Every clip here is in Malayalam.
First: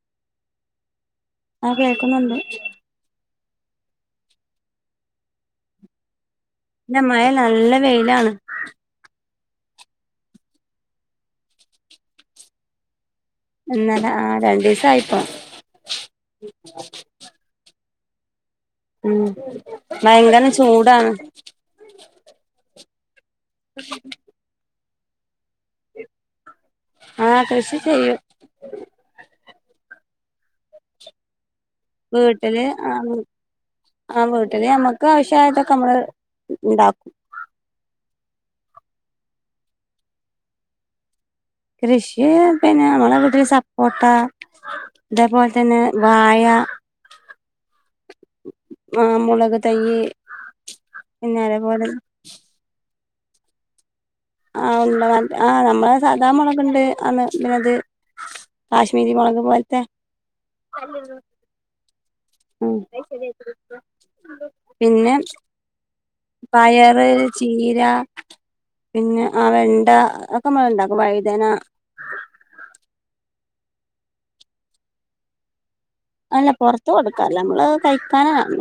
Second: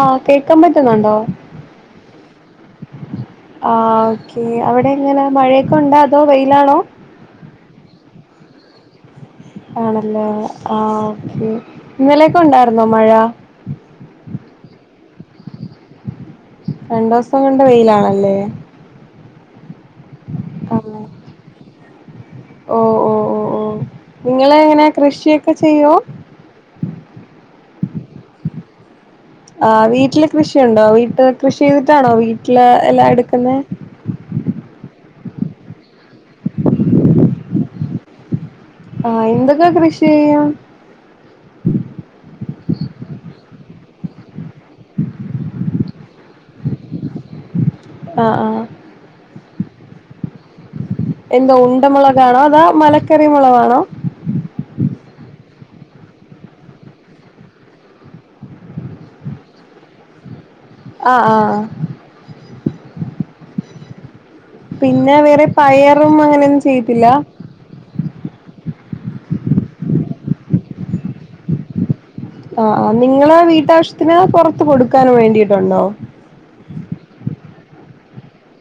ഓ കേക്കാൻ പറ്റുന്നുണ്ടോ ആഹ് കേൾക്കുന്നുണ്ട് ആഹ് ഓക്കേ അവിടെ എങ്ങനെ മഴയൊക്കെ ഉണ്ടാ അതോ വെയിലാണോ ഇല്ല മഴ ഇല്ല നല്ല വെയിലാണ് ആണല്ലേ ആ ഓക്കേ ഇന്നലെയൊക്കെ ഉണ്ടായിരുന്നോ മഴ ഇന്നലെ ആഹ് രണ്ടു ദിവസ ആയിപ്പോ രണ്ടു ദിവസം കൊണ്ട വെയിലാണല്ലേ ഉം ഭയങ്കരചൂടാണ് ഓ ഓ ഓ യെസ് നിങ്ങള് എങ്ങനെ കൃഷിയൊക്കെ ചെയ്യോ ആഹ് കൃഷി ചെയ്യും ആഹ് വീട്ടില് കൃഷിയുണ്ടോ വീട്ട് കൃഷി ചെയ്തിട്ടാണോ വീട്ടില് എല്ലാ എടുക്കുന്നെ ആ വീട്ട്ല് നമ്മക്ക് ആവഷ്യായിട്ടൊക്ക നമ്മള് ഇണ്ടാ ആ എന്തൊക്കെ കൃഷി ചെയ്യാ കൃഷി പിന്നെ നമ്മള വീട്ടില് സപ്പോട്ട അതേപോൽ തന്നെ വഴ ആ ആ ആ മൊളക് തെയ്യ് എന്തോ ഉണ്ട മൊളക് ആണോ അതാ മലക്കറി മൊളകാണോ ആ ഉണ്ട ആ നമ്മളെ സാദാ മൊളക് ഇണ്ട് അന്ന് പിന്നെ ഇത് കാശ്മീരി മൊളക് പോൽത്തെ ആ ആ ഉം [unintelligible] പിന്നെ വേറെ പയറും അങ്ങനെന്നും പയറ് ചെയ്യത്തില്ല ചീര പിന്നെ ആ വെണ്ട ഒക്ക നമ്മള് ഇണ്ടാക്കും വയ്തന ആ ആ നിങ്ങളെ വീട്ടാവശ്യത്തിന് പൊറത്ത് കൊടുക്കാൻ വേണ്ടിട്ടുണ്ടോ അല്ല പൊറ്ത്ത് കൊട്ക്കാല്ല നമ്മളത് കഴിക്കാനാ [unintelligible]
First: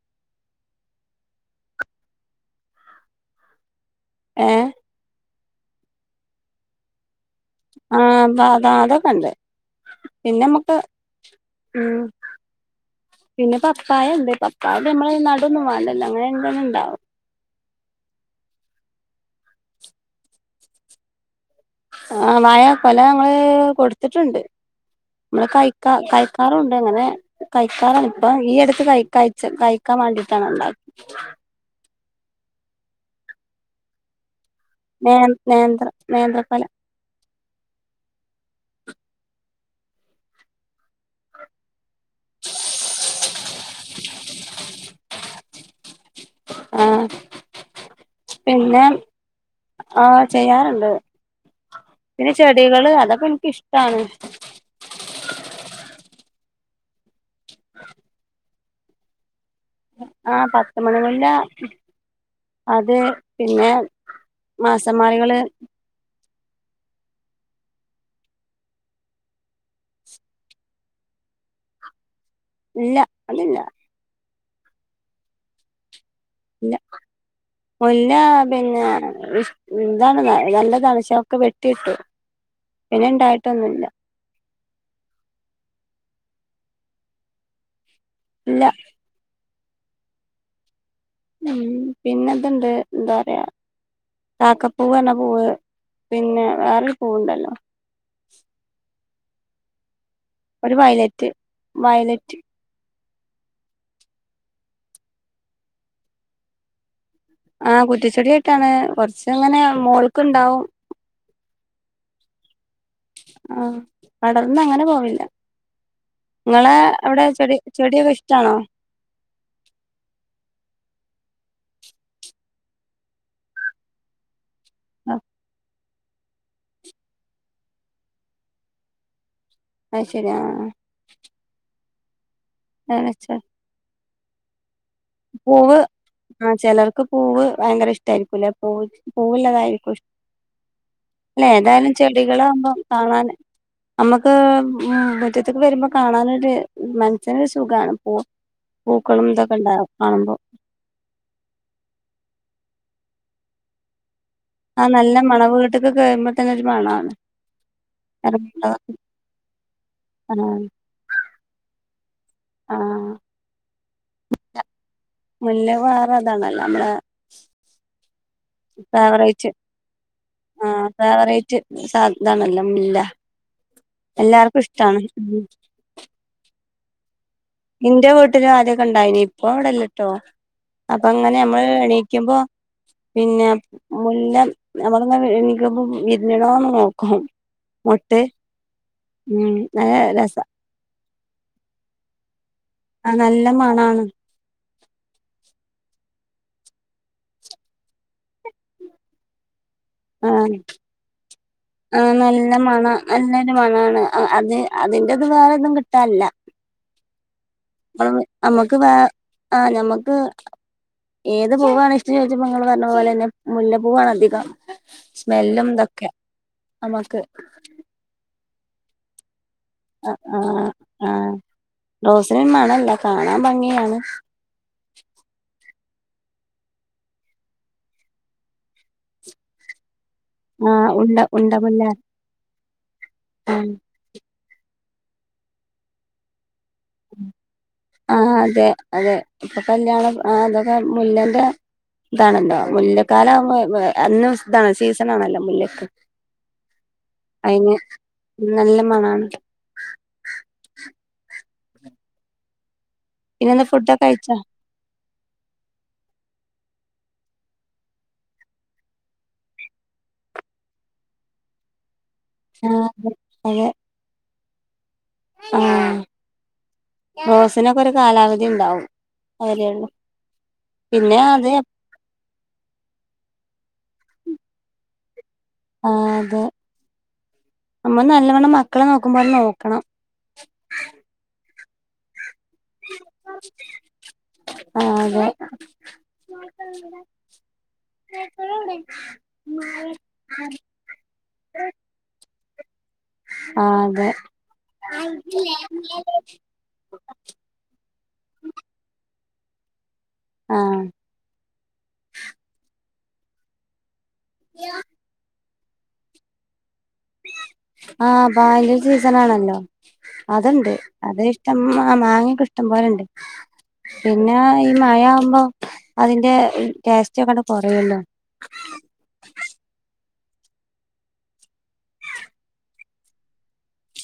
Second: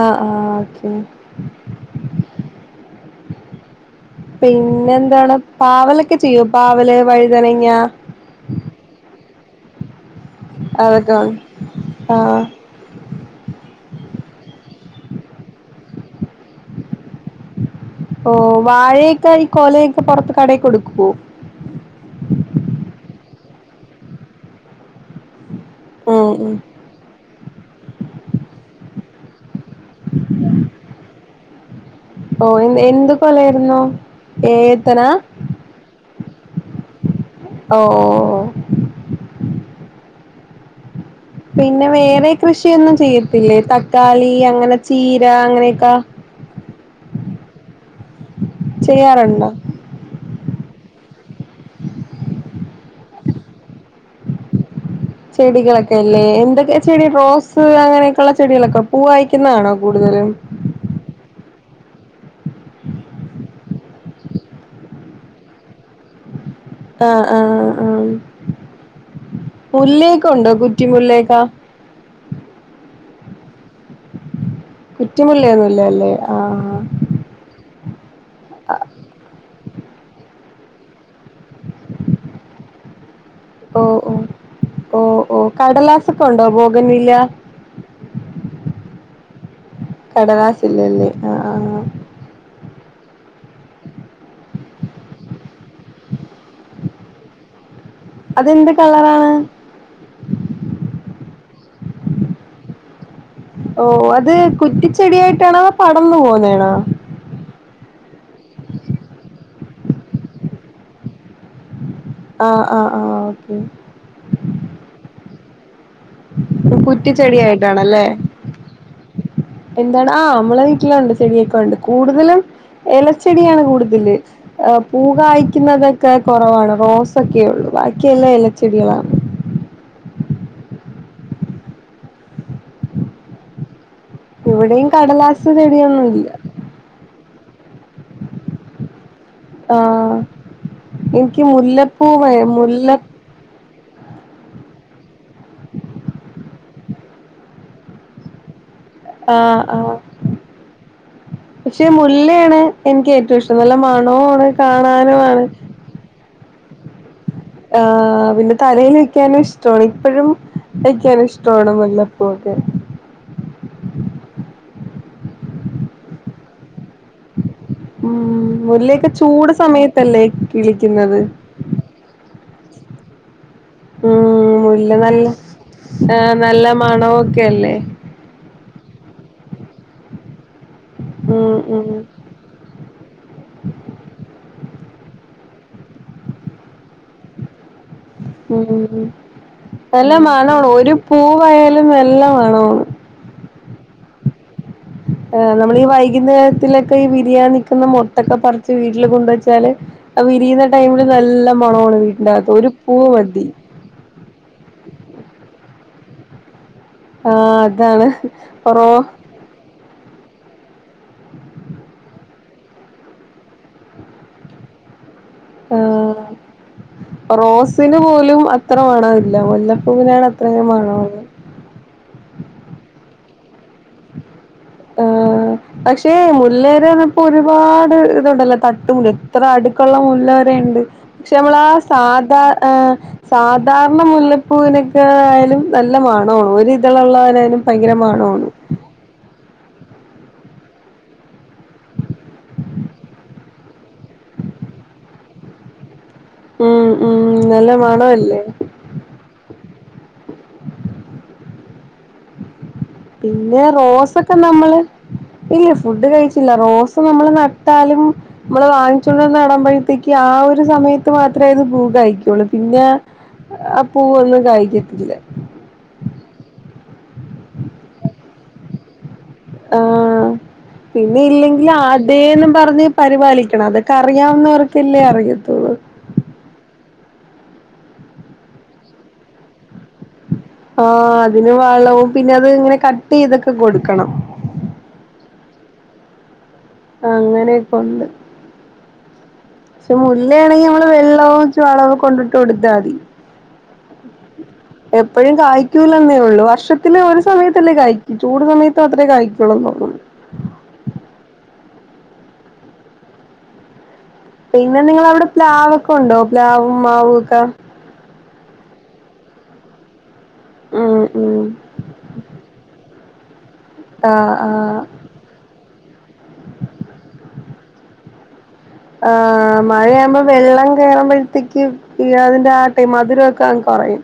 ആ ആ ഓക്കെ ഏ പിന്നെ എന്താണ് പാവലെക്കെ ചെയ്യോ പാവല് വയ് ആ അത അത അതൊക്ക ഇണ്ട് പിന്നെ നമുക്ക് അതൊക്കെ ഉം ആഹ് പിന്നെ പപ്പായ ഇണ്ട് പപ്പായ നമ്മള് നടന്നും വേണ്ടല്ലോ അങ്ങനെ തന്നെ ഇണ്ടാവും ഓ വായെക്ക ഈ കൊലയൊക്ക പൊർത്ത് കടെ കൊട്ക്കൊ ആ വാഴ കൊല ഞമ്മള് കൊട്ത്തിട്ട്ണ്ട് നമ്മള് കഴി ക ഉം ഉം കഴിക്കാറുണ്ട് അങ്ങനെ കഴിക്കാറാണ് ഇപ്പ ഈ അട്ത്ത് കഴി കഴിച്ച് കയിക്കാം വാണ്ടിട്ടാണ് ഉണ്ടാ ഓ എ എന്ത് കൊലെയിര്ന്നു ഏ നേ നേന്ത്ര നേന്ത്ര കൊല ഓ പിന്നെ വേറെ കൃഷിയൊന്നും ചെയ്യത്തില്ലേ തക്കാളി അങ്ങനെ ചീര അങ്ങനെയൊക്ക ആ പിന്നെ ചെയ്യാറുണ്ടോ? ആ ചെയ്യാറ്ണ്ട് പിന്നെ ചെടികള് അതൊക്ക ഇൻക്ക് ഇഷ്ടാണ് ചെടികളക്കല്ലേ എന്തൊക്കെ ചെടി റോസ് അങ്ങനെയൊക്കെള്ള ചെടികളൊക്ക പൂവായിരിക്കുന്നാണോ ആ പ ത്ത് മണി മുല്ല അത് പിന്നെ മാസന്മാറികള് ആ ആ ആ മുല്ലേക്കുണ്ടോ കുറ്റി മുല്ലെക്കാ ഇല്ല അതില്ല കുറ്റി മുല്ലയൊന്നുല്ല ഇല്ല ല്ലെ ഇല്ല മുല്ല പിന്നെ ഇഷ് ഇതാണ് ന നല്ലതാണ് പക്ഷെ ഒക്ക വെട്ടിഴിട്ടു പിന്നെ ഇണ്ടായിട്ടൊന്നുല്ല ഓ ഓ കടലാസൊക്ക ഉണ്ടോ ബോഗയിൻ വില്ല ഇല്ല കടലാസ് ഇല്ലല്ലോ ആ ഉം പിന്നെ ഇത്ണ്ട് ന്താ പറയാ കാക്കപ്പൂവ് പർഞ പൂവ് പിന്നെ വേറൊര് പൂവ്ണ്ടല്ലോ അതെന്ത് കളറാണ് ഒര് വയലറ്റ് വയലറ്റ് ഓഹ് അത് കുറ്റിച്ചെടിയായിട്ടാണാ പടന്നു പോകുന്നേണാ ആഹ് കുറ്റിച്ചെടിയായിട്ടാണ് കൊ റച്ചങ്ങനെ മോൾക്ക്ണ്ടാവും ആഹ് ആഹ് ആഹ് ഓക്കെ പടർന്നങ്ങനെ പോവില്ല നിങ്ങളെ അവിടെ ചെടി ചെടിയൊക്കെ ഇഷ്ടാണോ എന്താടാ ആഹ് നമ്മളെ വീട്ടിലുണ്ട് ചെടിയൊക്കെ ഉണ്ട് കൂടുതലും എലച്ചെടിയാണ് കൂടുതല് പൂ ആ കായ്ക്കുന്നതൊക്കെ കൊ റവാണ് റോസ ഒക്കെള്ളൂ ബാക്കിയെല്ലാ ഇലച്ചെടികളാണ് അത് ശരി ആഹ് [unintelligible] ആഹ് വെച്ചോ ഇവിടെയും കടലാസ് പൂവ് ചെടിയൊന്നും ഇല്ല ആഹ് ചെലർക്ക് പൂവ് ഭയങ്കരഇഷ്ട്ടാ യിരിക്കുംല്ലേ പൂവ് പൂവുള്ള ആ തായിരിക്കും ഇഷ്ടം എനിക്ക് അല്ലേ ഏതായാലും മുല്ലപ്പൂ ചെടികൾ ആകുമ്പോൾ മുല്ല കാണാൻ നമ്മക്ക് ഉം മുറ്റത്തേക്ക് വരുമ്പോ കാണായിട്ട് മനസ്സിനൊരു സുഖാണ് പൂ പൂക്കളും ആ ആ ഇതൊക്കെണ്ടാവും കാണുമ്പോ പക്ഷെ മുല്ലേണ് എനിക്ക് ഏറ്റവും ഇഷ്ടം നല്ല മണോആണ് ആഹ് നല്ല മണംവട്ടൊക്കെ കയറുമ്പോൾ തന്നെ ഒരു മണാണ് ആഹ് പിന്നെ തലയിൽ വെക്കാനും ഇഷ്ട്ടോണ് എപ്പഴും ആഹ് വയ്ക്കാനും ഇഷ് ട്ടോണ് മുല്ലപ്പൂഒക്കെ ആഹ് മുല്ല വേറെ അതാണല്ലോ അമ്മളെ ഉം മുല്ലയൊക്കെ ഫേവറേറ്റ് ചൂട് സമയത്തല്ലേ കിളിക്കുന്നത് [unintelligible] സാധാരണ അല്ല മുല്ല ഉം എല്ലാർക്കും മുല്ല ഇഷ്ടാണ് നല്ല ഉം നല്ല മണോക്കല്ലേ ന്റെ വീട്ടില് ആദ്യൊക്കെ ഉണ്ടായീനി ഇപ്പ ഇവിടെല്ലട്ടോ അപ്പൊ അങ്ങനെ ഉം അമ്മള് ഉം എണീക്കുമ്പോ പിന്നെ മുല്ല നമ്മൾ എണീ ക്കുമ്പോൾ വിരിഞ്ഞുണോന്ന്‌നോക്കും മൊട്ടേ ഉം നല്ല മണാ ഒരു പൂവായാലും നല്ല മണോണ് ആഹ് നല്ല മണാണ് നമ്മളീ വൈകുന്നേരത്തിലൊക്കെ ഈ വിരിയാൻ നിക്കുന്ന മൊട്ടൊ ക്കെ പറിച്ച് വീട്ടില് കൊണ്ടുവെച്ചാല് അത് ആ വിരിയുന്ന ടൈമില് നല്ല മണോണ് വീട്ടിന്റെഅകത്ത് ഒരു പൂവ് മതി അതാണ് ആഹ് അത് അതിന്റെത് വേറൊന്നും കിട്ടാനില്ല ആഹ് അതാണ് കൊറോ ആഹ് നമുക്ക് ഏത് പൂവാണ് ഇഷ്ടംന്ന്‌ ചോദിച്ചപ്പൊ നിങ്ങള് പറഞ്ഞതു പോലെ തന്നെ മുല്ല പൂവാണ് അധികം സ്മെല്ലുംതൊക്കെ നമ്മക്ക് [unintelligible] പിച്ചീന് പോലും അത്ര മണ ഇല്ല ആ മുല്ലപ്പൂവിനാണ് ആ അത്രേം ആ മണള്ളത് റോസിന് മണം ഇല്ല കാണാൻ ഭംഗിയാണ് ആഹ് പക്ഷേ മുല്ലേരന്നപ്പോ ഒരുപാട് ഇത്ണ്ടല്ലോ തട്ട്മുല്ല എത്ര അടുക്കുള്ള മുല്ല ആ ണ്ട് ഉണ്ട പക്ഷെ നമ്മള ആഹ് ഉണ്ടമുല്ല സാധാ ഏഹ് ആ സാധാരണ മുല്ലപ്പൂവിനൊക്കെ ആയാലും നല്ല മണം ആണ് ഒരി ഇള്ളാരേലും ആഹ് ഭയങ്കരമാണോന്ന് അതെ അതെ ഇപ്പൊ കല്യാണം അതൊക്കെ മുല്ലേന്റെ ഇതാണല്ലോ മുല്ലക്കാലം ആവുമ്പോ എന്നും ഇതാണ് സീസണാണല്ലൊ മുല്ലക്ക് ഉം ഉം നല്ല അയിന് മണവല്ലേ നല്ല മണാണ് പിന്നെ പിന്നെന്താ ഫുഡൊക്കെ റോസൊക്ക കഴിച്ചോ നമ്മള് ഇല്ല ഫുഡ് കഴിച്ചില്ല റോസ് നമ്മള് നട്ടാലും നമ്മള് വാങ്ങിച്ചോണ്ടന്ന് നടമ്പഴത്തേക്ക് ആഹ് ഒരു സമയത്ത് മാത്രെ അത് പൂ കായ്ക്കു പിന്നെ ആഹ് അതെ അതെ ആഹ് പൂവൊന്നും കാഴ്ക്കത്തില്ല ആഹ് റോസിനൊകൊരു കാലാവധി ഇണ്ടാവും ആഹ് പിന്നെ ഇല്ലെങ്കില് ആദ് തേന്ന് പറഞ്ഞ് പരിപാലിക്കണം അതൊക്കെ അറിയാവുന്നവർക്കല്ലേ അറിയത്തുള്ളു ആഹ് അതെ നമ്മള് നല്ലവണ്ണം മക്കളെ നോക്കുമ്പോലെ നോക്കണം ആഹ് അതിന് വളവും പിന്നെ അത് ഇങ്ങനെ കട്ടീതൊക്ക കൊട്ക്കണം ആഹ് അതെ അങ്ങനെയൊക്കെ ചു മുല്ലയാണെങ്കി നമ്മള് വെള്ളവും ചുവളവൊ കൊണ്ടിട്ട് കൊട്ത്താതി ആഹ് അതെ ത്തില് ഒരു സമയത്തല്ലെ കാഴ്കു ചൂട് സമയത്ത് അത്രെ കാഴ്കൊള്ളെന്ന് തോന്നുന്നു ആഹ് പിന്നെ നിങ്ങള അവടെ പ്ലാവൊക്കൊണ്ടൊ പ്ലാവും മാവു ഒക്ക ആഹ് ബായലൽ സീസണാണല്ലൊ അത്ണ്ട് ഉം അത് ഉം ഇഷ്ടംമ്മ ആഹ് മാങ്ങെക്ക ഇഷ്ടം പോലണ്ട് പിന്ന ആഹ് ഈ ആഹ് മഴ ആവുമ്പൊ അതിന്റെ ടേസ്റ്റൊക്കണ്ട് കൊറയൊല്ലൊ ആഹ് മഴയാവ്മ്പൊ വെള്ളം കേറുമ്പഴത്തെക്ക് ഈ അതിന്റെ ആട്ടയും മധുരവൊക്കങ്ങ് കൊറയും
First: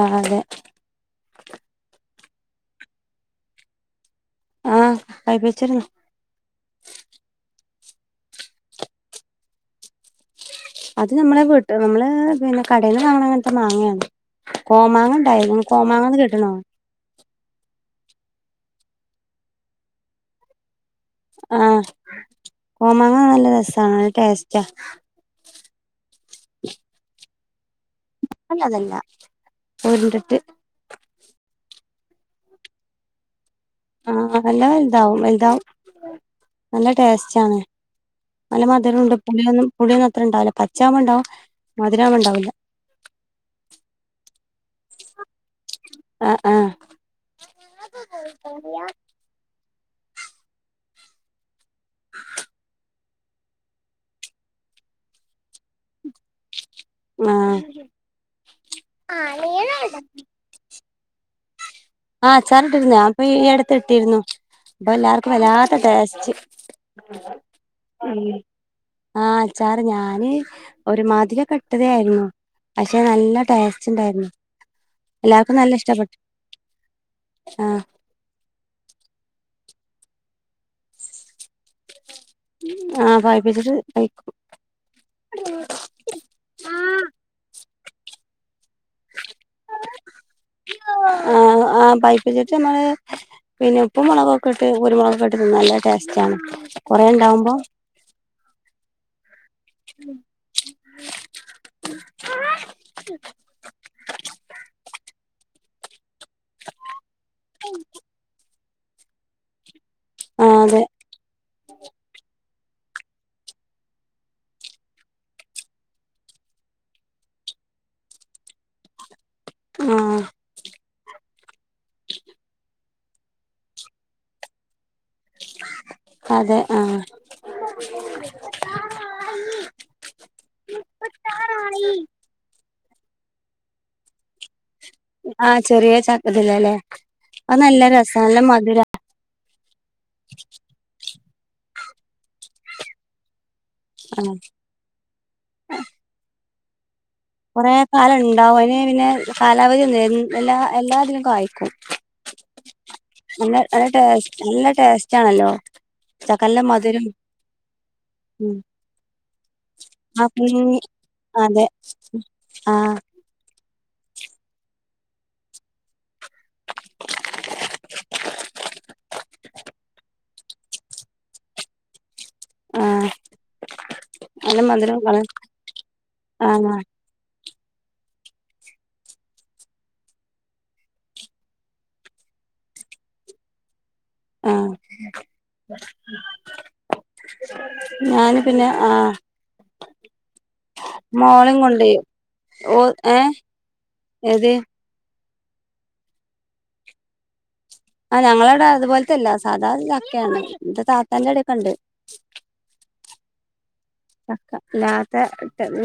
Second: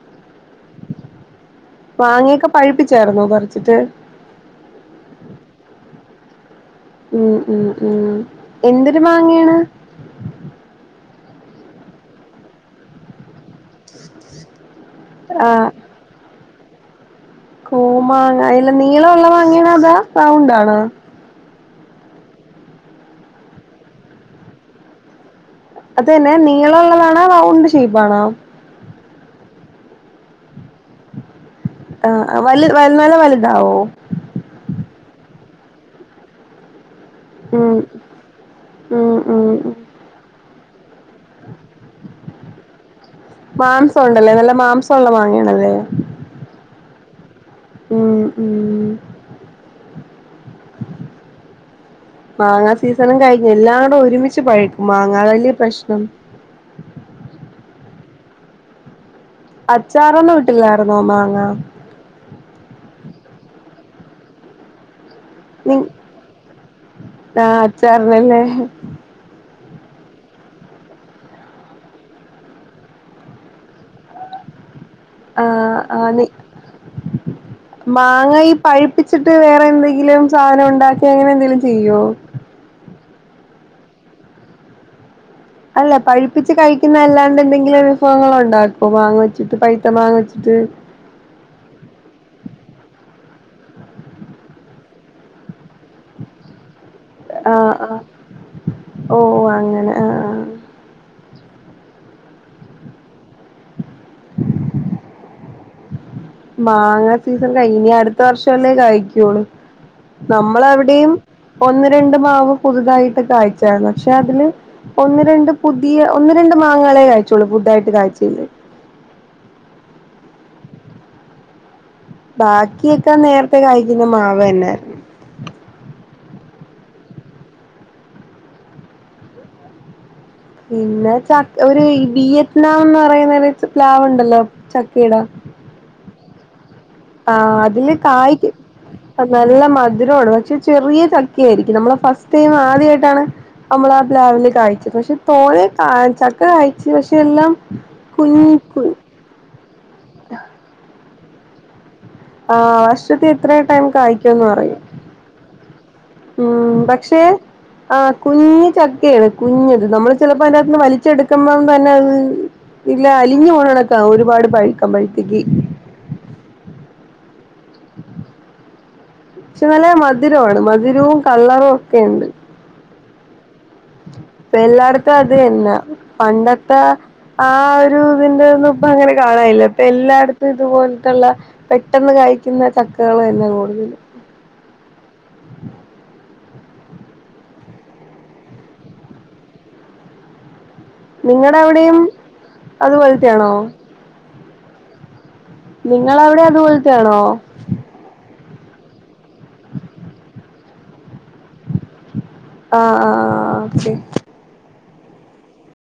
ആഹ് അതെ മാങ്ങയൊക്കെ പഴ്പ്പിച്ചായിര്ന്നൊ പറ്ച്ചിട്ട് ആഹ് പഴ്പ്പിച്ചിരുന്നു ഉം ഉം ഉം എന്തെര് മാങ്ങേണ് അത് നമ്മളെ വീട്ട് നമ്മള് പിന്ന കടയിന്ന് വാങ്ങ്ണ അങ്ങൻ ത്ത മാങ്ങ്യാണ് കോമാങ്ങ ഇണ്ടായ്നു കോമാങ്ങാന്ന് കേട്ട്ണോ കോമാങ്ങ അല്ല നീളവുള്ള മാങ്ങ്യാണൊ അതോ റൗണ്ടാണൊ ആഹ് കോമാങ്ങ നല്ല രസാണ് നല്ല ടേസ്റ്റ അതെന്നെ നീള ഉള്ളതാണൊ റൗണ്ട് ഷീപ്പാണൊ അല്ല അതല്ല ഉര്ണ്ട്ട്ട് ആഹ് വൽ നല്ല വല്താവോ ആഹ് നല്ല വല്താവും വല്താവും നല്ല ടേസ്- ചാണ് ഉം നല്ല മധുരൊണ്ട് ഉം ഉം പുളിയൊന്നും ഉം. പുളിയൊന്നും അത്ര ഇണ്ടാവില്ല പ ച്ചാവുമ്പണ്ടാവും മധുരാവുമ്പ ഇണ്ടാവൂല മാംസം ഉണ്ടല്ലെ നല്ല മാംസ ഉള്ള മാങ്ങയാണല്ലെ ആഹ് ആഹ് ഉം ഉം മാങ്ങാ സീസണും കഴിഞ്ഞ് എല്ലാടൊ ഒരുമിച്ച് പഴ്ക്കും മാങ്ങ വല്യ പ്രശ്നം ആഹ് [unintelligible] അച്ചാറൊന്നും ഇട്ടില്ലാറുന്നൊ മാങ്ങ ആഹ് അച്ചാറിട്ടിരുന്നു ഞാ ഇപ്പ ഈ അട്ത്ത് ഇട്ടിരുന്നു ഇബ എല്ലാർക്കും നി വല്ലാത്ത ടേസ്റ്റ് ആഹ് ഉം അച്ചാറിനല്ലേ ആഹ് അച്ചാറ് ഞാന് ഒരു മാതിരി ഒക്കെട്ടതായിരുന്നു. പക്ഷെ നല്ല ടേസ്റ്റ് ഇണ്ടായിരുന്നു എല്ലാർക്കും നല്ല ആഹ് ഇഷ്ടപ്പെട്ട്. ആഹ് മാങ്ങാ ഈ പഴിപ്പിച്ചിട്ട് വേറെ എന്തെങ്കിലും സാധനം ഉണ്ടാക്കി അങ്ങനെ എന്തെങ്കിലും ചെയ്യോ? ആഹ് പഴിപ്പിച്ചിട്ട് കഴിക്കും. അല്ല പഴിപ്പിച്ച് കഴിക്കുന്ന അല്ലാണ്ട് എന്തെങ്കിലും വിഭവങ്ങള് ഉണ്ടാ പ്പൊ മാങ്ങ വെച്ചിട്ട് പഴ്ത്ത മാങ്ങ വെച്ചിട്ട്. ആ ആഹ് പഴിപ്പിച്ചിട്ട് നമ്മള്. പിന്നെ ഉപ്പും മുളകൊക്കെ ഇട്ട് കുരുമുളകൊക്കെ ഇട്ട് തിന്ന നല്ല ടേസ്റ്റ് ആണ്. കൊറേ ഉണ്ടാവുമ്പോ ആഹ് ആഹ് ഓ അങ്ങനെ ആഹ് ആഹ് മാങ്ങ സീസൺ കഴിഞ്ഞ് ഇനി അടുത്ത വർഷല്ലേ കായ്ക്കൊള്ളൂ. ആഹ് നമ്മളെ അതെ അവിടെയും ഒന്ന് രണ്ട് മാവ് പുതുതായിട്ട് കായ്ചായിരുന്നു. പക്ഷെ അതില് ഒന്ന് രണ്ട് പുതിയ ഒന്ന് രണ്ട് മാങ്ങകളെ കായ്ച്ചൊള്ളൂ പുതുതായിട്ട് കായ്ച്ചേല്. ആഹ് ബാക്കിയൊക്കെ നേരത്തെ കായ്ക്കുന്ന മാവെന്നെ ആയിരിന്നു. അതെ ആഹ് പിന്നെ ച ഒര് വിയറ്റ്നാം എന്ന് പറയുന്ന പ്ലാവ് ഉണ്ടല്ലോ ചക്കേടെ ആഹ് ചെറിയ ച ഇതില് അല്ലേ ആഹ് അതില് കായ്ക്കും. നല്ല മധുരമാണ് പക്ഷെ ചെറിയ ചക്ക ആയിരിക്കും നമ്മള് ഫസ്റ്റ് ടൈം ആദ്യമായിട്ടാണ്. അമ്മളാ ആഹ് പ്ലാവില് കഴിച്ചത് പക്ഷെ തോനിം കായ്ച്ചാ ക്കെ കായ്ച്ച് പക്ഷെ എല്ലാം കൊറേ കാലം കുഞ്ഞി ഉണ്ടാവും അതിന് കു പിന്നെ കാലാവധി ഒന്നുല്ല എല്ലാ എല്ലാതിനും കായ്ക്കും. ആഹ് വർഷത്തി നല്ല ഇത്ര ടൈം നല്ല കായ്ക്കും ടേസ്റ്റ് ന്ന് നല്ല പറയും. ടേസ്റ്റ് ആണല്ലോ ചക്കന്റെ ഉം മധുരം പക്ഷെ ആ ഉം കുഞ്ഞ് ചക്കെയാണ്. കുഞ്ഞത് നമ്മള് ചെലപ്പോ അപ്പം അതിറ്റകത്ത്ന്ന് അതെ വലിച്ചെടുക്കുമ്പം തന്നെ അത് ആഹ് ഇല്ല അലിഞ്ഞു പോണെ ക്കാ ഒരുപാട് പഴ്ക്കും പോഴ്ത്തൊക്ക്. ക്ഷേ നല്ലെ മ മധുരമാണ് മധുരവും കളറും ഒക്കെണ്ട്. ആഹ് പ്പ നല്ല മധുരം എല്ലായിടത്തും കള അത് എന്നെ പണ്ടത്തെ ആഹ് ആ ഒരു ഇതിന്റെ ഒന്നും ഇപ്പ അങ്ങനെ കാണായില്ല ഇപ്പൊ എല്ലായിടത്തും ഇതുപോലത്തുള്ള പെട്ടെന്ന് കായ്ക്കുന്ന ചക്കകള് തന്നെ കൂടുതലും. ആഹ് [inaudible] ഞാന് പിന്നെ ആഹ് മോളിം നിങ്ങടെ കൊണ്ടേ അവിടെയും ഓ ഏഹ് അതുപോലത്തെയാണോ ഏത് നിങ്ങളെ അവിടെ അതുപോൽത്തേ ആണോ ആഹ് ഞങ്ങളെ അവിടെ അതുപോലെത്തെല്ല സാധാ ചക്കെയാണ് ഇന്റെ താത്താന്റോടെ ഒക്കെ ഇണ്ട്. ആഹ് ആഹ് ഓക്കെ ശരി ചക്ക അല്ലാതെ ഇട്ട് ഉം